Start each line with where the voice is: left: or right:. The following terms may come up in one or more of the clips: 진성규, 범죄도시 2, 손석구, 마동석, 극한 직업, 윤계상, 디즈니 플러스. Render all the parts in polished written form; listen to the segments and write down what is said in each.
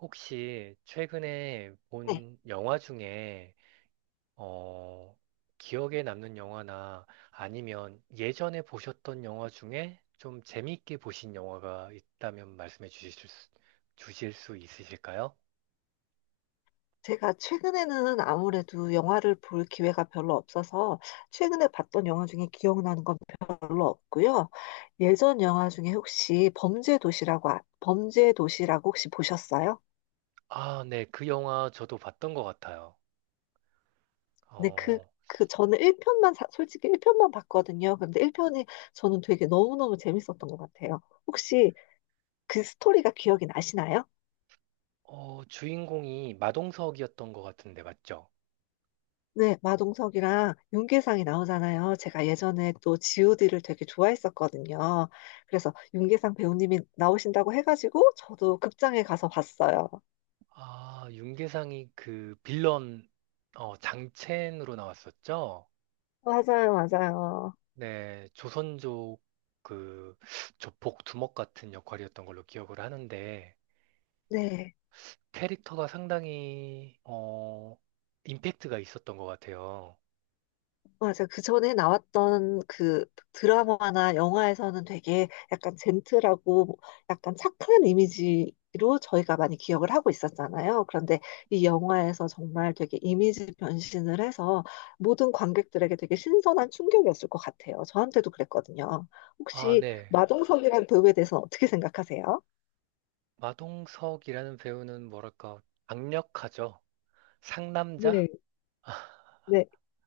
right: 혹시 최근에
left: 네,
right: 본 영화 중에 어, 기억에 남는 영화나 아니면 예전에 보셨던 영화 중에 좀 재미있게 보신 영화가 있다면 말씀해 주실 수, 주실 수 있으실까요?
left: 제가 최근에는 아무래도 영화를 볼 기회가 별로 없어서 최근에 봤던 영화 중에 기억나는 건 별로 없고요. 예전 영화 중에 혹시 범죄 도시라고 혹시 보셨어요?
right: 아, 네. 그 영화 저도 봤던 것 같아요.
left: 근데 그
right: 어,
left: 그 저는 일편만 솔직히 1편만 봤거든요. 근데 1편이 저는 되게 너무너무 재밌었던 것 같아요. 혹시 그 스토리가 기억이 나시나요?
right: 주인공이 마동석이었던 것 같은데 맞죠?
left: 네, 마동석이랑 윤계상이 나오잖아요. 제가 예전에 또 GOD를 되게 좋아했었거든요. 그래서 윤계상 배우님이 나오신다고 해가지고 저도 극장에 가서 봤어요.
right: 아, 윤계상이 그 빌런 장첸으로 나왔었죠?
left: 맞아요, 맞아요.
right: 네, 조선족 그 조폭 두목 같은 역할이었던 걸로 기억을 하는데
left: 네.
right: 캐릭터가 상당히 임팩트가 있었던 것 같아요.
left: 맞아. 그 전에 나왔던 그 드라마나 영화에서는 되게 약간 젠틀하고 뭐 약간 착한 이미지로 저희가 많이 기억을 하고 있었잖아요. 그런데 이 영화에서 정말 되게 이미지 변신을 해서 모든 관객들에게 되게 신선한 충격이었을 것 같아요. 저한테도 그랬거든요.
right: 아,
left: 혹시
right: 네.
left: 마동석이란 배우에 대해서 어떻게 생각하세요?
right: 마동석이라는 배우는 뭐랄까 강력하죠. 상남자?
left: 네, 네,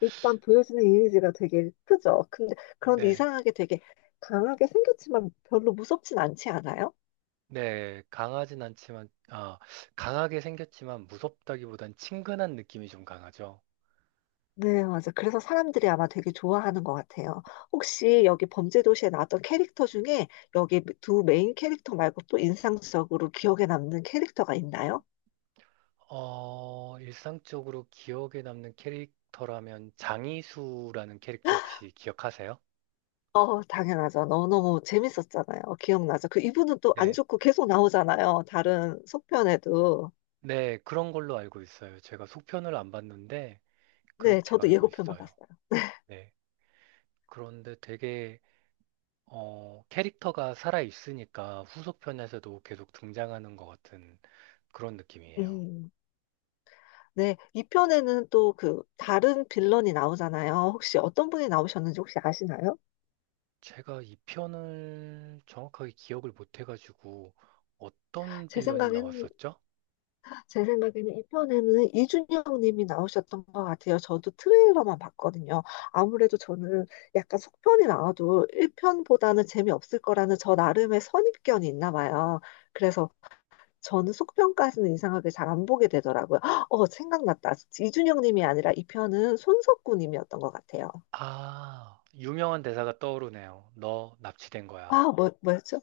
left: 일단 보여지는 이미지가 되게 크죠. 근데, 그런데
right: 네.
left: 이상하게 되게 강하게 생겼지만 별로 무섭진 않지 않아요?
right: 네, 강하진 않지만 강하게 생겼지만 무섭다기보단 친근한 느낌이 좀 강하죠.
left: 네, 맞아. 그래서 사람들이 아마 되게 좋아하는 것 같아요. 혹시 여기 범죄도시에 나왔던 캐릭터 중에 여기 두 메인 캐릭터 말고 또 인상적으로 기억에 남는 캐릭터가 있나요?
right: 어, 일상적으로 기억에 남는 캐릭터라면 장이수라는 캐릭터 혹시 기억하세요?
left: 어, 당연하죠. 너무너무 재밌었잖아요. 기억나죠. 그 이분은 또 안
right: 네.
left: 죽고 계속 나오잖아요. 다른 속편에도.
right: 네, 그런 걸로 알고 있어요. 제가 속편을 안 봤는데
left: 네,
right: 그렇게
left: 저도
right: 알고
left: 예고편만
right: 있어요.
left: 봤어요.
right: 네. 그런데 되게 캐릭터가 살아 있으니까 후속편에서도 계속 등장하는 것 같은 그런 느낌이에요.
left: 음. 네, 이편에는 또 그 다른 빌런이 나오잖아요. 혹시 어떤 분이 나오셨는지 혹시 아시나요?
right: 제가 이 편을 정확하게 기억을 못 해가지고 어떤
left: 제
right: 빌런이
left: 생각엔
right: 나왔었죠?
left: 제 생각에는 이편에는 이준영 님이 나오셨던 것 같아요. 저도 트레일러만 봤거든요. 아무래도 저는 약간 속편이 나와도 1편보다는 재미없을 거라는 저 나름의 선입견이 있나 봐요. 그래서 저는 속편까지는 이상하게 잘 안 보게 되더라고요. 어, 생각났다. 이준영 님이 아니라 이 편은 손석구 님이었던 것 같아요.
right: 아, 유명한 대사가 떠오르네요. 너 납치된 거야.
left: 아, 뭐였죠?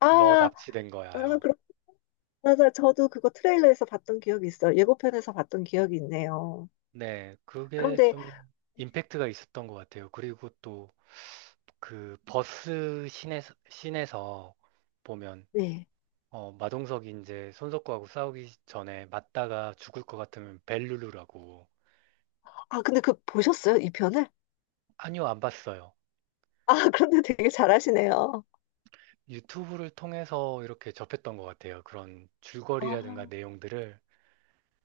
left: 아,
right: 너 납치된
left: 아,
right: 거야요.
left: 그렇 맞아. 저도 그거 트레일러에서 봤던 기억이 있어요. 예고편에서 봤던 기억이 있네요.
right: 네, 그게
left: 그런데,
right: 좀 임팩트가 있었던 것 같아요. 그리고 또 그 버스 씬에서 보면
left: 네.
right: 어, 마동석이 이제 손석구하고 싸우기 전에 맞다가 죽을 것 같으면 벨루루라고.
left: 아, 근데 그 보셨어요? 이 편을?
right: 아니요, 안 봤어요.
left: 아, 그런데 되게 잘하시네요.
right: 유튜브를 통해서 이렇게 접했던 것 같아요. 그런 줄거리라든가
left: 아,
right: 내용들을.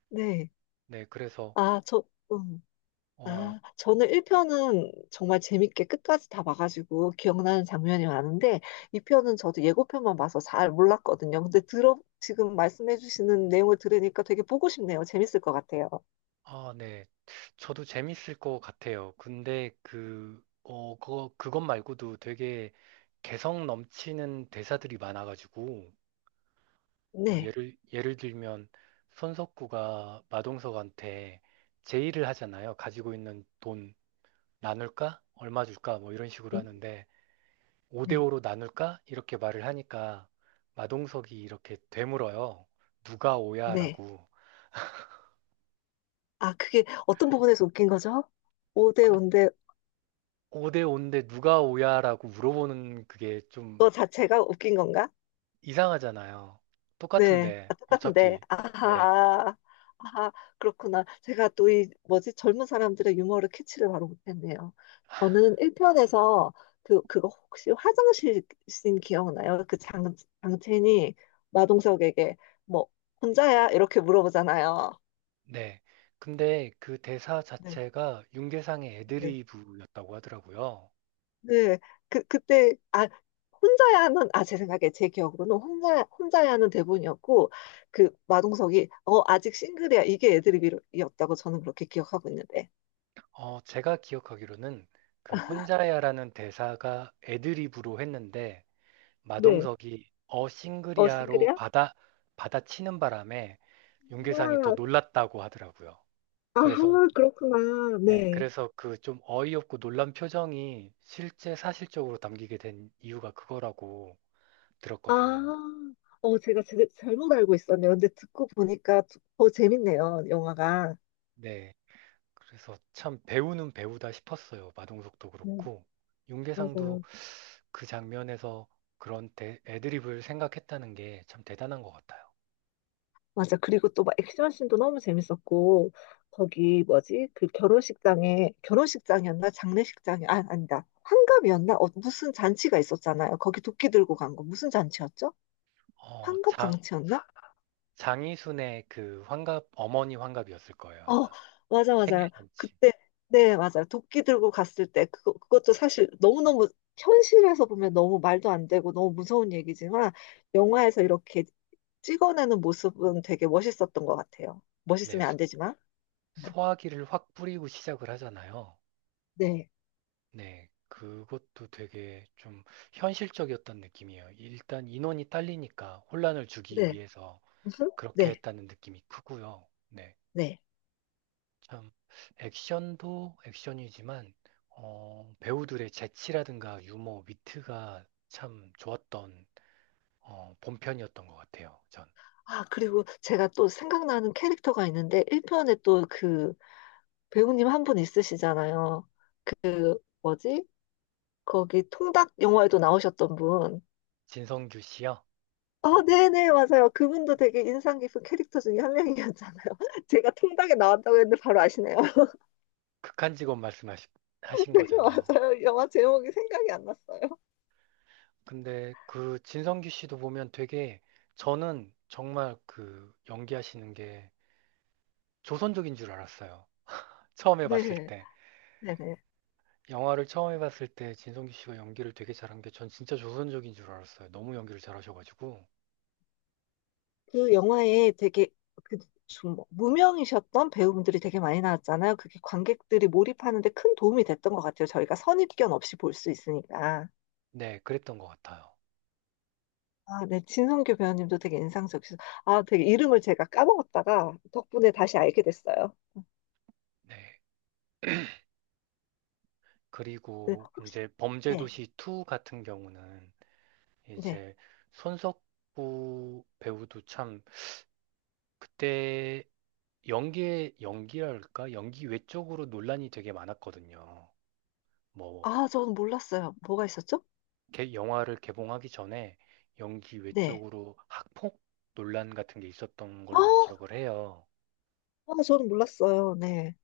left: 네.
right: 네, 그래서
left: 아, 저, 음.
right: 어,
left: 아, 저는 1편은 정말 재밌게 끝까지 다 봐가지고 기억나는 장면이 많은데, 2편은 저도 예고편만 봐서 잘 몰랐거든요. 근데 지금 말씀해주시는 내용을 들으니까 되게 보고 싶네요. 재밌을 것 같아요.
right: 아, 네. 저도 재밌을 것 같아요. 근데 그것 말고도 되게 개성 넘치는 대사들이 많아가지고, 어,
left: 네.
right: 예를 들면, 손석구가 마동석한테 제의를 하잖아요. 가지고 있는 돈 나눌까? 얼마 줄까? 뭐 이런 식으로
left: 음?
right: 하는데,
left: 네.
right: 5대5로 나눌까? 이렇게 말을 하니까, 마동석이 이렇게 되물어요. 누가 오야?
left: 네.
right: 라고.
left: 아, 그게 어떤 부분에서 웃긴 거죠? 5대
right: 아니,
left: 5인데
right: 5대5인데 누가 오야? 라고 물어보는 그게 좀
left: 그거 자체가 웃긴 건가?
right: 이상하잖아요.
left: 네,
right: 똑같은데,
left: 아, 똑같은데,
right: 어차피. 네,
left: 아하, 아하, 그렇구나. 제가 또 이, 뭐지, 젊은 사람들의 유머를 캐치를 바로 못했네요. 저는 1편에서 그거 혹시 화장실 씬 기억나요? 그 장첸이 마동석에게 뭐, 혼자야? 이렇게 물어보잖아요.
right: 네. 근데 그 대사
left: 네,
right: 자체가 윤계상의 애드리브였다고 하더라고요.
left: 네, 그때, 아, 혼자야 하는, 아, 제 생각에, 제 기억으로는 혼자야 하는 대본이었고, 그 마동석이, 어, 아직 싱글이야. 이게 애드립이었다고 저는 그렇게 기억하고 있는데.
right: 어, 제가 기억하기로는 그 혼자야라는 대사가 애드리브로 했는데,
left: 네.
right: 마동석이 어
left: 어,
right: 싱글이야로
left: 싱글이야?
right: 받아, 받아치는 바람에 윤계상이 더
left: 와,
right: 놀랐다고 하더라고요.
left: 아,
right: 그래서,
left: 그렇구나.
right: 네,
left: 네.
right: 그래서 그 좀 어이없고 놀란 표정이 실제 사실적으로 담기게 된 이유가 그거라고 들었거든요.
left: 아, 어, 제가 잘못 알고 있었네요. 근데 듣고 보니까 더 재밌네요, 영화가.
right: 네. 그래서 참 배우는 배우다 싶었어요. 마동석도
left: 네,
right: 그렇고 윤계상도
left: 맞아요.
right: 그 장면에서 그런 애드립을 생각했다는 게 참 대단한 것 같아요.
left: 맞아. 그리고 또 막 액션씬도 너무 재밌었고, 거기 뭐지? 그 결혼식장에, 결혼식장이었나? 장례식장이, 아, 아니다. 환갑이었나? 어, 무슨 잔치가 있었잖아요. 거기 도끼 들고 간 거. 무슨 잔치였죠?
right: 어,
left: 환갑
right: 장
left: 잔치였나?
right: 장이순의 그 환갑 어머니 환갑이었을 거예요,
left: 어,
right: 아마.
left: 맞아, 맞아.
right: 생일잔치.
left: 그때, 네, 맞아. 도끼 들고 갔을 때, 그거, 그것도 사실 너무너무, 현실에서 보면 너무 말도 안 되고 너무 무서운 얘기지만, 영화에서 이렇게 찍어내는 모습은 되게 멋있었던 것 같아요.
right: 네.
left: 멋있으면 안 되지만.
right: 소화기를 확 뿌리고 시작을 하잖아요.
left: 네,
right: 네. 그것도 되게 좀 현실적이었던 느낌이에요. 일단 인원이 딸리니까 혼란을 주기
left: 네.
right: 위해서
left: 음,
right: 그렇게
left: 네,
right: 했다는 느낌이 크고요. 네.
left: 네.
right: 참 액션도 액션이지만 어, 배우들의 재치라든가 유머, 위트가 참 좋았던 어, 본편이었던 것 같아요. 전
left: 아, 그리고 제가 또 생각나는 캐릭터가 있는데, 1편에 또 그 배우님 한 분 있으시잖아요. 뭐지? 거기 통닭 영화에도 나오셨던 분.
right: 진성규 씨요.
left: 아, 네네, 맞아요. 그분도 되게 인상 깊은 캐릭터 중에 한 명이었잖아요. 제가 통닭에 나왔다고 했는데 바로 아시네요.
right: 극한 직업 말씀하신
left: 네,
right: 거잖아요.
left: 맞아요. 영화 제목이 생각이 안 났어요.
right: 근데 그 진성규 씨도 보면 되게 저는 정말 그 연기하시는 게 조선족인 줄 알았어요. 처음에 봤을
left: 네,
right: 때
left: 네네.
right: 영화를 처음에 봤을 때 진성규 씨가 연기를 되게 잘한 게 전 진짜 조선족인 줄 알았어요. 너무 연기를 잘하셔가지고.
left: 그 영화에 되게 그좀 뭐 무명이셨던 배우분들이 되게 많이 나왔잖아요. 그게 관객들이 몰입하는데 큰 도움이 됐던 것 같아요. 저희가 선입견 없이 볼 수 있으니까.
right: 네, 그랬던 것 같아요.
left: 아, 네. 진성규 배우님도 되게 인상적이셔서. 아, 되게 이름을 제가 까먹었다가 덕분에 다시 알게 됐어요.
right: 네.
left: 네.
right: 그리고
left: 혹시,
right: 이제
left: 네.
right: 범죄도시 2 같은 경우는
left: 네.
right: 이제 손석구 배우도 참 그때 연기의 연기랄까? 연기 외적으로 논란이 되게 많았거든요. 뭐,
left: 아, 저는 몰랐어요. 뭐가 있었죠?
right: 영화를 개봉하기 전에 연기
left: 네.
right: 외적으로 학폭 논란 같은 게 있었던
left: 아,
right: 걸로 기억을 해요.
left: 아, 저는 몰랐어요. 네.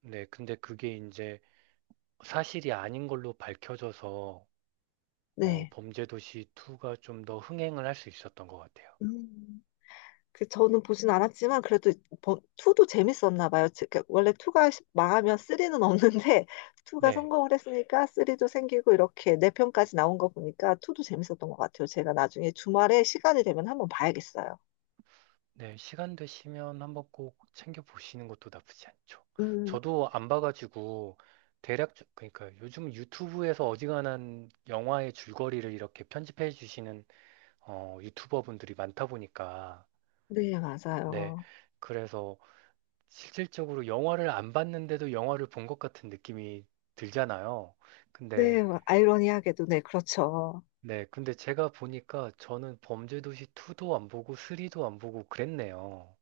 right: 네, 근데 그게 이제 사실이 아닌 걸로 밝혀져서 어,
left: 네.
right: 범죄도시 2가 좀 더 흥행을 할 수 있었던 것 같아요.
left: 음. 그 저는 보진 않았지만 그래도 2도 재밌었나 봐요. 즉, 그 원래 2가 망하면 3는 없는데 2가
right: 네,
left: 성공을 했으니까 3도 생기고 이렇게 4편까지 나온 거 보니까 2도 재밌었던 것 같아요. 제가 나중에 주말에 시간이 되면 한번 봐야겠어요.
right: 네, 시간 되시면 한번 꼭 챙겨 보시는 것도 나쁘지 않죠.
left: 음,
right: 저도 안 봐가지고 대략 그러니까 요즘 유튜브에서 어지간한 영화의 줄거리를 이렇게 편집해 주시는 어, 유튜버분들이 많다 보니까
left: 네,
right: 네,
left: 맞아요.
right: 그래서 실질적으로 영화를 안 봤는데도 영화를 본 것 같은 느낌이 들잖아요. 근데
left: 네, 아이러니하게도 네, 그렇죠.
right: 네, 근데 제가 보니까 저는 범죄도시 2도 안 보고 3도 안 보고 그랬네요.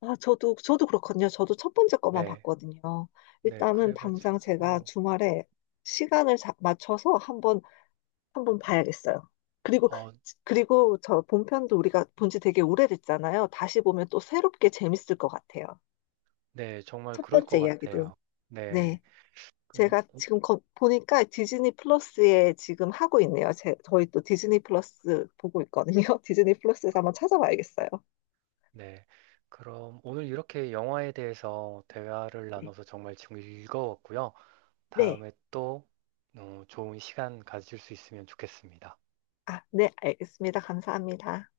left: 아, 저도 그렇거든요. 저도 첫 번째 거만
right: 네,
left: 봤거든요.
right: 네,
left: 일단은 당장 제가
right: 그래가지고,
left: 주말에 시간을 맞춰서 한번 한 번 봐야겠어요. 그리고,
right: 어,
left: 그리고 저 본편도 우리가 본 지 되게 오래됐잖아요. 다시 보면 또 새롭게 재밌을 것 같아요.
right: 네, 정말
left: 첫
right: 그럴 것
left: 번째 이야기도.
right: 같아요. 네,
left: 네.
right: 그,
left: 제가 지금 보니까 디즈니 플러스에 지금 하고 있네요. 제, 저희 또 디즈니 플러스 보고 있거든요. 디즈니 플러스에서 한번 찾아봐야겠어요.
right: 네. 그럼 오늘 이렇게 영화에 대해서 대화를
left: 네.
right: 나눠서 정말 즐거웠고요.
left: 네.
right: 다음에 또 어, 좋은 시간 가질 수 있으면 좋겠습니다.
left: 아, 네. 알겠습니다. 감사합니다.